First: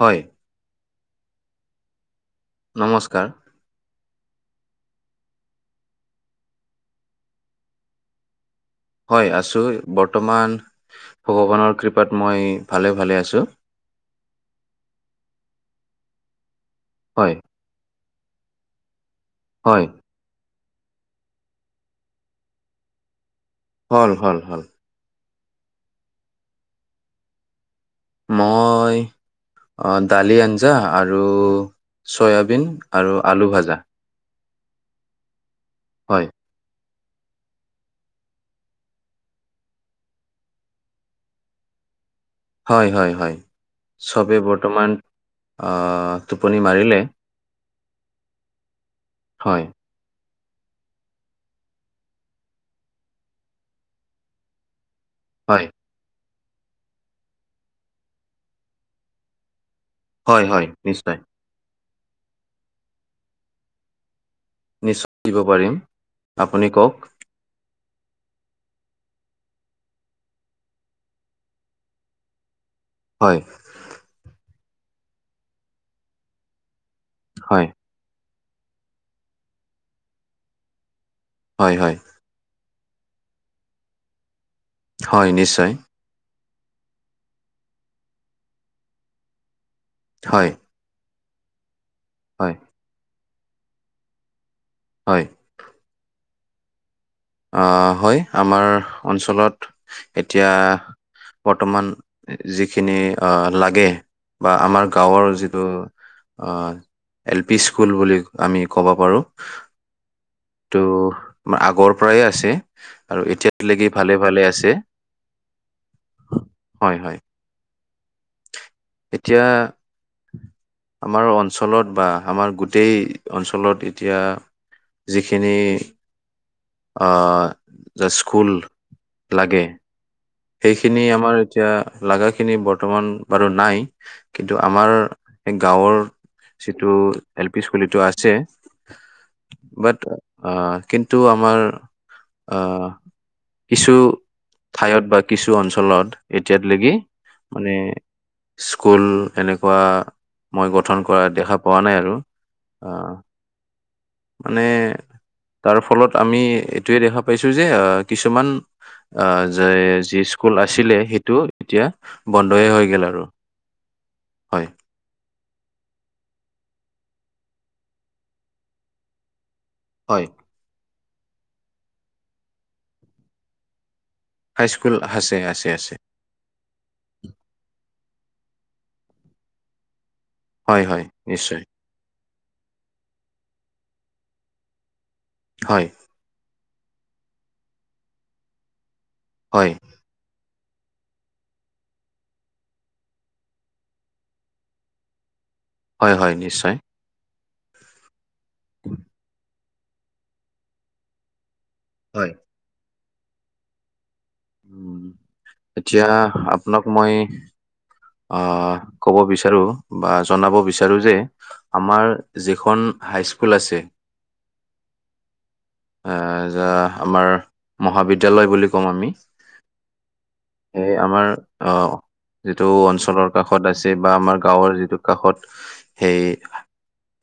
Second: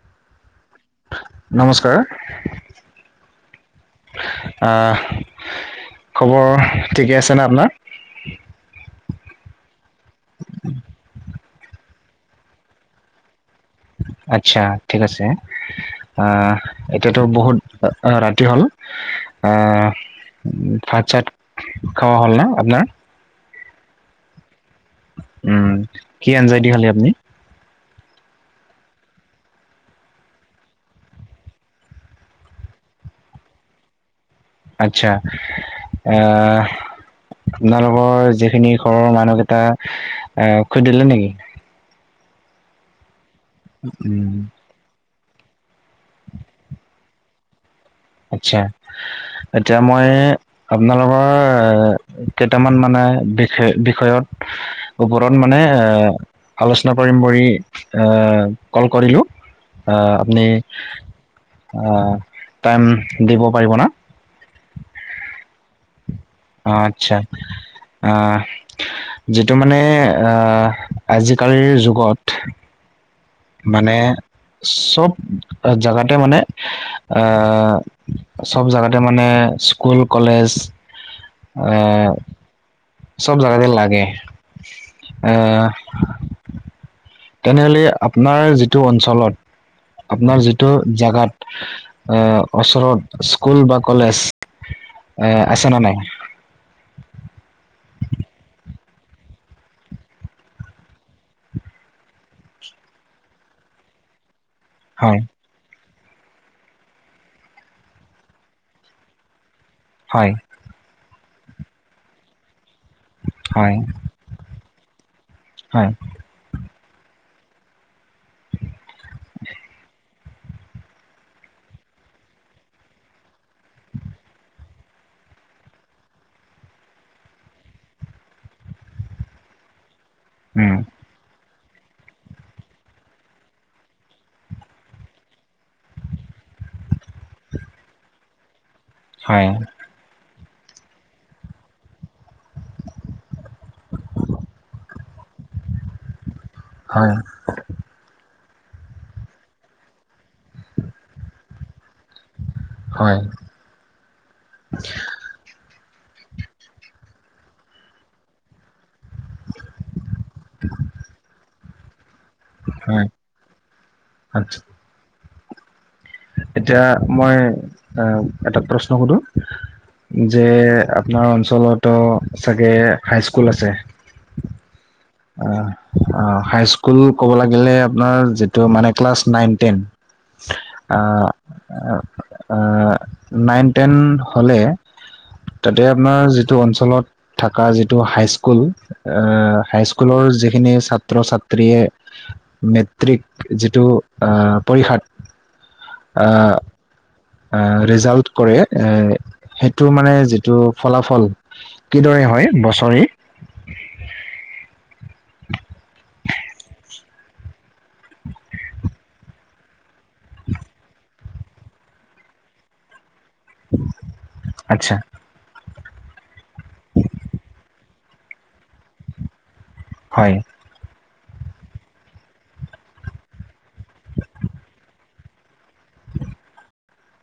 হয়। নমস্কাৰ, নমস্কাৰ। অহ। খবৰ ঠিকে আছে নে আপোনাৰ? হয় আছোঁ, বৰ্তমান ভগৱানৰ কৃপাত মই ভালে ভালে আছোঁ। আচ্ছা, ঠিক আছে, অ', এতিয়াতো হয়, বহুত অ', ৰাতি হ'ল হয়, অ'। উম, ভাত চাত খাৱা হ'ল ন' আপোনাৰ? হ'ল, হ'ল, হ'ল। উম, কি আঞ্জাই দি খালি আপনি? মই অ', দালি, আঞ্জা আৰু চয়াবিন আৰু আলুভাজা। আচ্ছা, এ আপোনালোকৰ যিখিনি ঘৰৰ মানুহকেইটা আ, শুই দিলে নেকি? হয়, হয়, হয়, উম চবে বৰ্তমান অ', টোপনি মাৰিলে। আতছা হয়, এতিয়া মই আপোনালোকৰ কেইটামান মানে বিষয় বিষয়ত ওপৰত মানে হয়, এ আলোচনা কৰিম বুলি এ কল কৰিলোঁ। আপুনি হয়, হয়, নিশ্চয়। টাইম দিব পাৰিব না। নিশ্চয় দিব পাৰিম আপুনি কওক। আচ্ছা যিটো মানে আজিকালিৰ যুগত হয়, মানে চ'ব জেগাতে মানে হয়, আহ চ'ব জাগাতে মানে স্কুল কলেজ হয়, হয়, আহ চব জাগাতে লাগে। হয়, আহ নিশ্চয়। তেনেহ'লে আপোনাৰ যিটো অঞ্চলত। আপোনাৰ হয়, যিটো জোগাত। এ হয়, ওচৰত স্কুল বা কলেজ। হয়। এ আছে ন নাই। আহ হয়। আমাৰ অঞ্চলত এতিয়া বৰ্তমান যিখিনি আহ লাগে, বা আমাৰ হয় গাঁৱৰ যিটো, আহ এল পি স্কুল বুলি আমি ক'ব পাৰো। হয় ত আগৰ পৰাই আছে। আৰু এতিয়াত হয় লকি ভালে ভালে আছে। হয়। হয়, হয়। এতিয়া আমাৰ অঞ্চলত বা আমাৰ গোটেই অঞ্চলত এতিয়া। যিখিনি আহ যে স্কুল লাগে, উম সেইখিনি আমাৰ এতিয়া লগাগাখিনি বৰ্তমান বাৰু নাই। কিন্তু আমাৰ সেই গাঁৱৰ সিটো এল পি স্কুলটো আছে। হয় বাট, আহ কিন্তু, আমাৰ আহ কিছু ঠাইত বা কিছু অঞ্চলত এতিয়াল লৈকি হয় মানে স্কুল এনেকুৱা মই গঠন কৰা দেখা পোৱা নাই, আৰু আহ হয়। মানে তাৰ ফলত। আমি এইটোয়ে দেখা পাইছো যে। কিছুমান যে যি স্কুল আছিলে সেইটো এতিয়া। বন্ধয়ে হৈ হয় গ'ল আৰু আচ্ছা হয়। এতিয়া মই এটা প্ৰশ্ন সুধো হয় যে। আপোনাৰ অঞ্চলতো চাগে হাইস্কুল আছে। হাইস্কুল আছে অ, আছে আছে অ, হাই স্কুল ক'ব লাগিলে আপোনাৰ যিটো মানে ক্লাছ নাইন ন ট্ৰেন। হয় হয় আহ নিশ্চয় আহ। নাইন টেন হ'লে তাতে হয় আপোনাৰ যিটো। অঞ্চলত থকা যিটো হাইস্কুল হয় হাই্ যিখিনি ছাত্ৰ ছাত্ৰীয়ে মেট্ৰিক যিটো পৰীক্ষাত। হয়, হয়। আহ নিশ্চয়, ৰিজাল্ট কৰে, এ সেইটো মানে যিটো ফলাফল কিদৰে হয় বছৰি। উ এতিয়া আপোনাক মই। অ ক'ব বিচাৰো। বিচাৰো বা জনাব বিচাৰো যে আমাৰ যিখন। হাইস্কুল আছে। আচ্ছা এ যাৰ আমাৰ মহাবিদ্যালয় বুলি কওঁ আমি। হয় এই আমাৰ অ। যিটো অঞ্চলৰ কাষত আছে বা আমাৰ গাঁৱৰ যিটো কাষত সেই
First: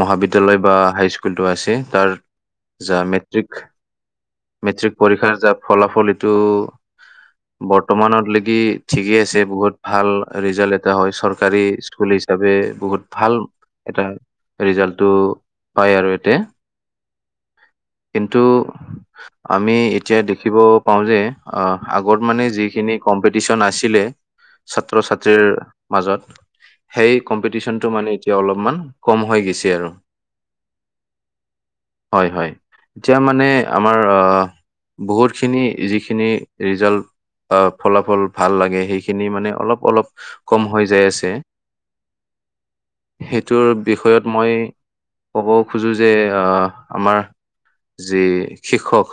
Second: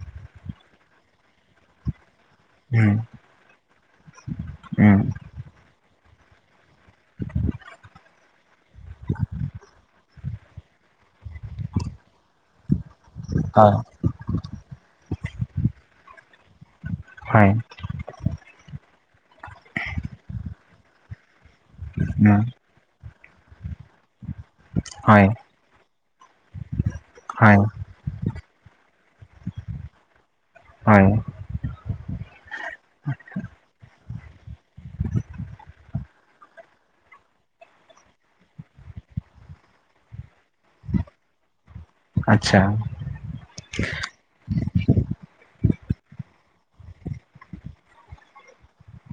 মহাবিদ্যালয় বা হাইস্কুলটো আছে তাৰ উম যা মেট্ৰিক মেট্ৰিক উম পৰীক্ষাৰ যা ফলাফল এইটো বৰ্তমানত লেকি ঠিকেই আছে বহুত ভাল। ৰিজাল্ট এটা হয় চৰকাৰী স্কুল হিচাপে। বহুত ভাল হয় এটা ৰিজাল্টো পায় আৰু ইয়াতে। হয় কিন্তু। আমি এতিয়া দেখিব পাওঁ যে অ আগত উম মানে যিখিনি কম্পিটিচন আছিলে ছাত্ৰ হয় ছাত্ৰীৰ মাজত। সেই হয় কম্পিটিচন টো মানে এতিয়া অলপমান কম হৈ গৈছে আৰু। হয়। হয় হয় এতিয়া মানে আমাৰ [inaudible] আহ [unintelligible] বহুতখিনি যিখিনি ৰিজাল্ট অ ফলাফল ভাল লাগে সেইখিনি মানে অলপ অলপ কম হৈ যাই আছে। আতছা। সেইটোৰ বিষয়ত মই ক'ব খোজো যে অ আমাৰ যি শিক্ষক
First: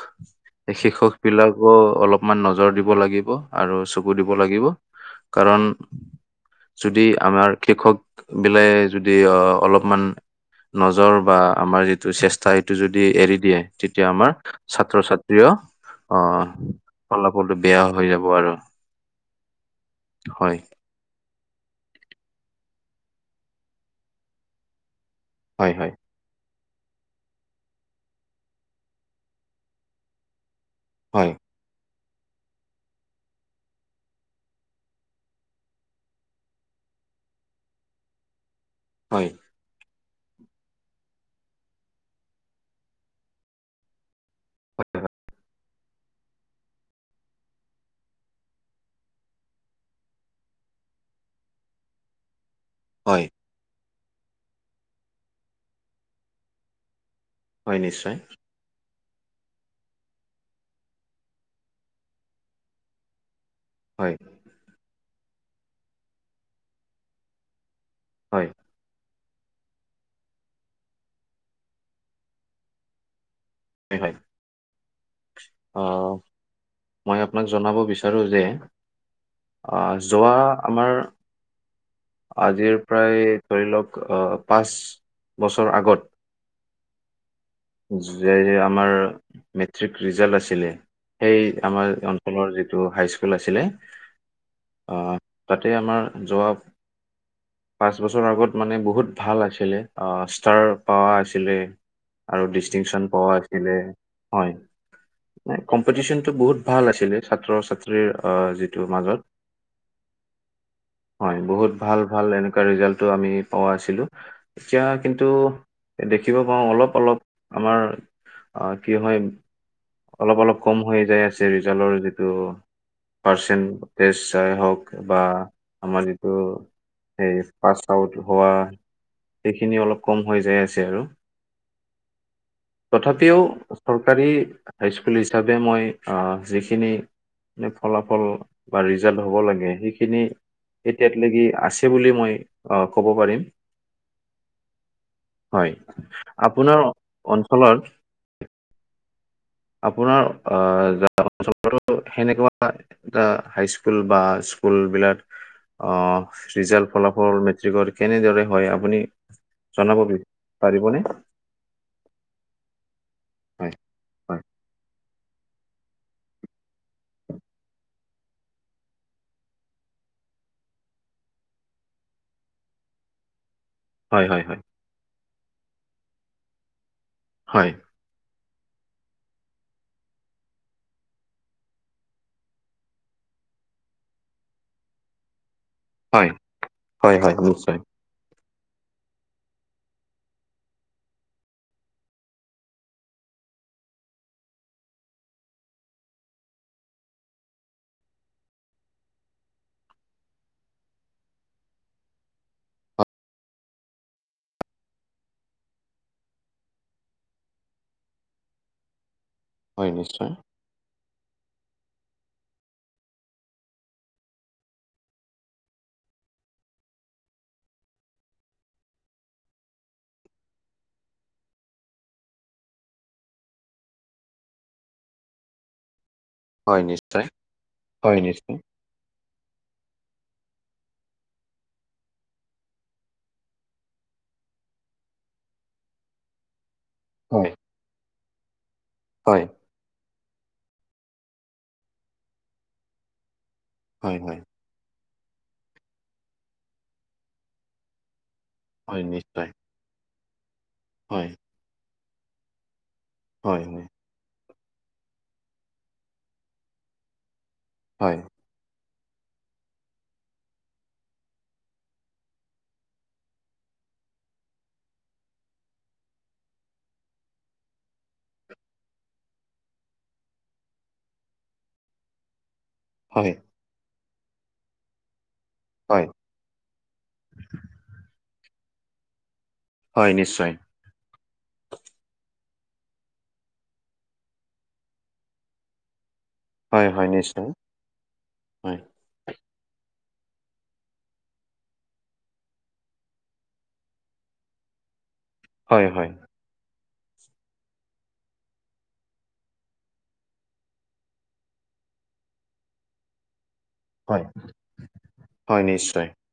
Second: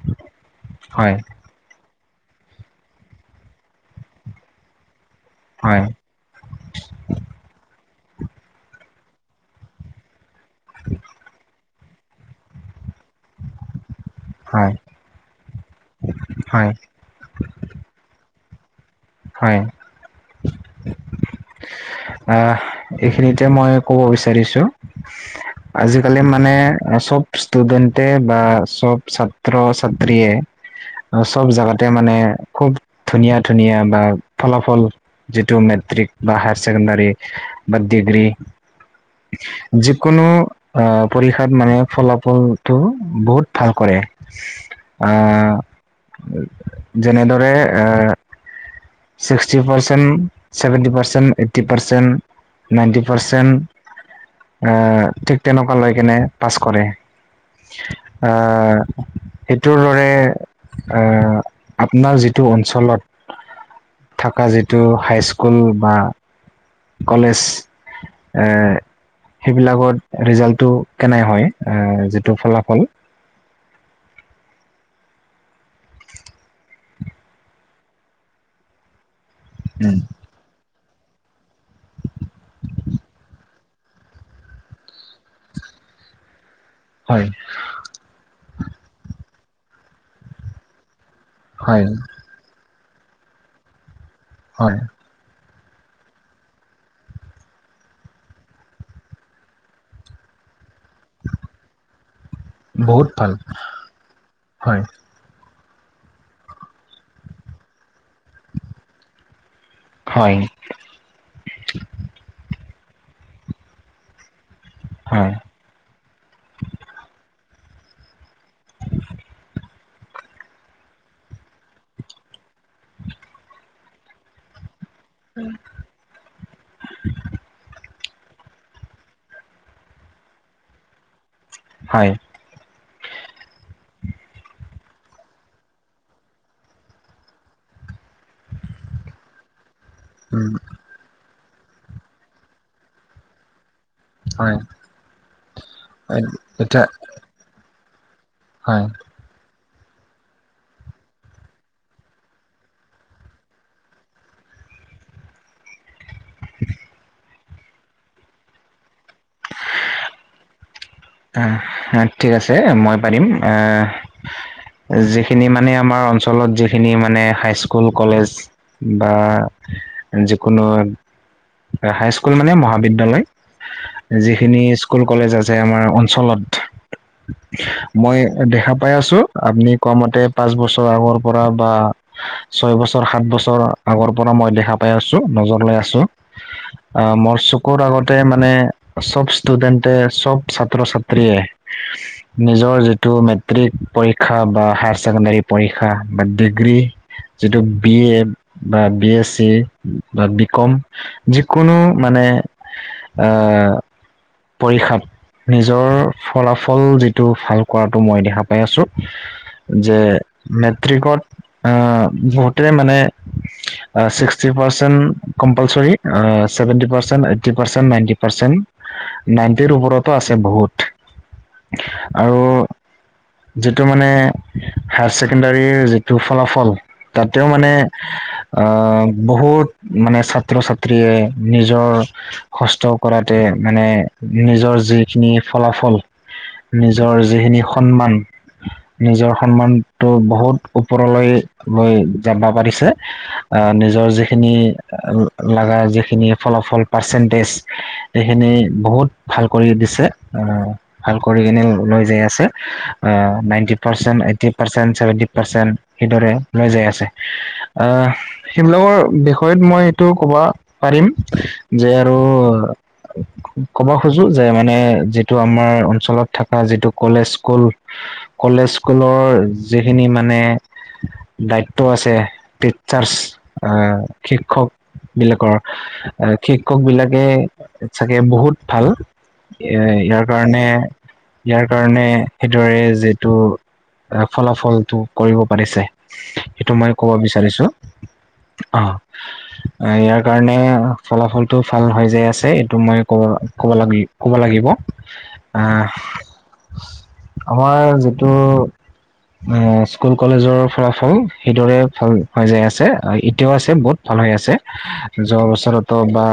এই হয় শিক্ষক বিলাকো অলপ মান নজৰ দিব লাগিব আৰু চকু দিব লাগিব। কাৰণ হয় যদি আমাৰ শিক্ষক বিলাক যদি অ অলপমান নজৰ বা আমাৰ যিটো চেষ্টা সেইটো যদি এৰি দিয়ে তেতিয়া আমাৰ হয় ছাত্ৰ ছাত্ৰীও অ হয় ফলাফলটো বেয়া হৈ যাব আৰু। হয়। হয় অ এইখিনিতে মই কব বিচাৰিছো। হয় হয় আজিকালি মানে চব ষ্টুডেণ্টে বা সব ছাত্ৰ ছাত্ৰীয়ে অ হয় চব জাগাতে মানে খুব ধুনীয়া ধুনীয়া বা ফলাফল যিটো মেট্ৰিক বা হায়াৰ চেকেণ্ডাৰী বা ডিগ্ৰী হয় কোনো অ পৰীক্ষাত মানে ফলাফলটো বহুত ভাল কৰে আ যেনেদৰে এ sixty percent seventy percent eighty percent ninety হয় পাৰ্চেণ্ট এ ঠিক তেনেকুৱা লৈ কেনে পাছ কৰে হয় নিশ্চয় আ সেইটোৰ দৰে আ আপোনাৰ যিটো অঞ্চলত হয় থাকা যিটো হাইস্কুল বা কলেজ এ হয় সেইবিলাকত ৰিজাল্টো কেনে হয় এ যিটো ফলাফল হয় হয় অ মই আপোনাক জনাব বিচাৰো যে অ উম। যোৱা আমাৰ [inaudible] আজিৰ প্ৰায় ধৰি লওক অ পাঁচ বছৰ আগত হয়, যে আমাৰ মেট্ৰিক ৰিজাল্ট আছিলে। সেই হয় আমাৰ অঞ্চলৰ যিটো হাইস্কুল আছিলে হয়, আহ, তাতে আমাৰ যোৱা পাঁচ বছৰ আগত মানে বহুত ভাল আছিলে আহ ষ্টাৰ পাৱা আছিলে। আৰু ডিষ্টিংচন বহুত পোৱা ভাল আছিলে হয়। কম্পিটিচন টো বহুত ভাল আছিলে ছাত্ৰ, ছাত্ৰীৰ যিটো মাজত হয় হয় বহুত ভাল- ভাল এনেকুৱা ৰিজাল্টো আমি পোৱা আছিলো। এতিয়া কিন্তু হয় দেখিব পাও অলপ - অলপ আমাৰ কি হয় অলপ অলপ কম হৈ যাই আছে ৰিজাল্টৰ যিটো পৰ্চেন্ত তেজ চাই হওক বা আমাৰ যিটো সেই পাচ হোৱা সেইখিনি অলপ কম হৈ যাই আছে আৰু হয়। তথাপিও চৰকাৰী হাইস্কুল হিচাপে মই যিখিনি মে ফলাফল হল বা ৰিজাল্ট হব লাগে সেইখিন উম তেটিয়াক লেকি আছে বুলি মই ক'ব পাৰিম। হয় হয় আপোনাৰ এতিয়া অঞ্চলৰ হয়, আপোনাৰ গ অঞ্চলতো সেনেকুৱা এটা হাইস্কুল বা স্কুল বিলাক আহ ৰিজালট ফলাফল মেট্ৰিকৰ কেনেদৰে হয় আপুনি জনাব পাৰিবনে? অ, ঠিক আছে মই পাৰিম হয় যি খিনি মানে আমাৰ অঞ্চলত যিখিনি মানে হাইস্কুল কলেজ বা যিকোনো হাইস্কুল মানে মহাবিদ্যালয় হয় হয় হয় যিখিনি স্কুল কলেজ আছে আমাৰ অঞ্চলত হয় মই দেখা পাই আছো আপুনি কোৱা মতে পাচ বছৰ আগৰ পৰা বা, ছয় বছৰ সাত বছৰ শৈ বছৰ আগৰ পৰা মই দেখা পাই আছো নজ লৈ আছো হয় আহ হয় হয় হয় মৰ নিশ্চয় চকুৰ আগতে মানে চব ষ্টুডেণ্টে চব ছাত্ৰ ছাত্ৰ্ৰীয়ে নিজৰ যিটো মেট্ৰিক পৰীক্ষা বা হায়াৰ ছেকেণ্ডাৰী পৰীক্ষা বা ডিগ্ৰী যিটো বি এ বা বি এ চি বা বি কম যিকোনো মানে আহ পৰীক্ষাত নিজৰ ফলাফল যিটো ভাল কৰাটো মই দেখা পাই আছো। হয় যে নিশ্চয় মেট্ৰিকত আহ বহুতে মানে sixty percent compulsory seventy percent, ninety percent নাইনটিৰ ওপৰতো আছে বহুত। আৰু যিটো মানে হায়াৰ ছেকেণ্ডাৰৰি যিটো ফলাফল হয় নিশ্চয় তাতেও মানে হয় নিশ্চয় অ, বহুত মানে ছাত্ৰ, ছাত্ৰী নিজৰ কষ্ট কৰাতে মানে নিজৰ যিখিনি ফলাফল নিজৰ হয় যিখিনি খম্মন নিজৰ হয় সন্মানটো বহুত ওপৰলৈ লৈ যাব পাৰিছে, আহ নিজৰ হয় হয় যিখিনি লগা যিখিনি ফলাফল পাৰ্চন্টজ সেইখিনি হয় বহুত ভাল নিশ্চয় অ, ভাল হয় কৰি কিনে ওলাই যায় আছে হয় নাইনটি হয় percent eighty percent seventy percent সেইদৰে লৈ যাই আছে হয় সেইবিলাকৰ বিষয়ত মই এইটো ক'ব পাৰিম যে আৰু ক'ব খোজো যিটো মানে আমাৰ অঞ্চলত থাকা যিটো কলেজ স্কুল - কলেজ স্কুলত যিখিনি মানে দায়িত্ব আছে। চাৰ্চ হয় শিক্ষক বিলাকৰ হয় শিক্ষক বিলাকে চাগে বহুত ভাল। এ হয় ইয়াৰ নিশ্চয় কাৰণে ইয়াৰ কাৰণে সেইদৰে যিটো ফলাফলটো কৰিব পাৰিছে। সেইটো হয় মই হয় কব নিশ্চয় বিচাৰিছো আহ অ ইয়াৰ কাৰণে ফলাফলটো ভাল হৈ যাই আছে এইটো মই ক'ব ক'ব লাগি ক'ব লাগিব আহ হয় হয় হয় আমাৰ যিটো অ স্কুল কলেজৰ ফলাফল সেইদৰে ভাল হৈ যাই আছে এতিয়াও আছে বহুত ভাল হয় হৈ আছে যোৱা হয় বছৰটো নিশ্চয় বা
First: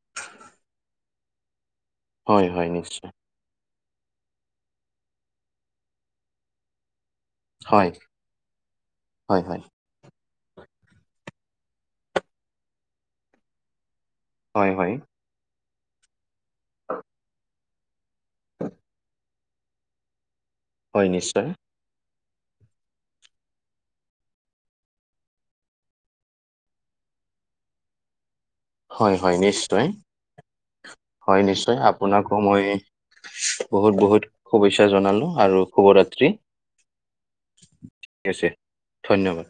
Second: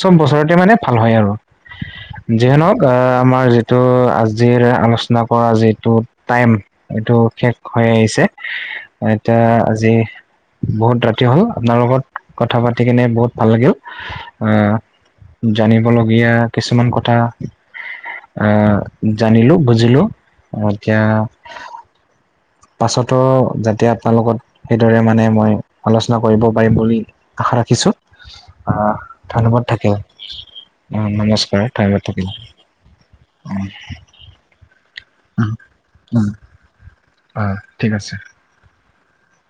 চব বছৰতে মানে ভাল হয় আৰু হয় হয় যিজনক আহ নিশ্চয় আমাৰ টো আজিৰ আলোচনা কৰা যিটো টাইম এইটো শেষ হয় হৈ আহিছে এতিয়া হয় হয় আজি বহুত ৰাতি হ'ল আপনাৰ লগত কথা পাতি কেনে বহুত ভাল লাগিল হয় আহ হয় জানিবলগীয়া কিছুমান কথা আহ জানিলো বুজিলোঁ এতিয়া হয় নিশ্চয় পাছতো যাতে আপোনালোকত সেইদৰে মানে মই আলোচনা কৰিব পাৰিম বুলি আশা ৰাখিছোঁ হয় হয় ধন্যবাদ নিশ্চয় থাকে অ হয় নমস্কাৰ নিশ্চয় [unintelligible] থাকিম আপোনাকো মই বহুত বহুত শুভেচ্ছা জনালোঁ আৰু শুভৰাত্ৰি অ' ঠিক আছে ধন্যবাদ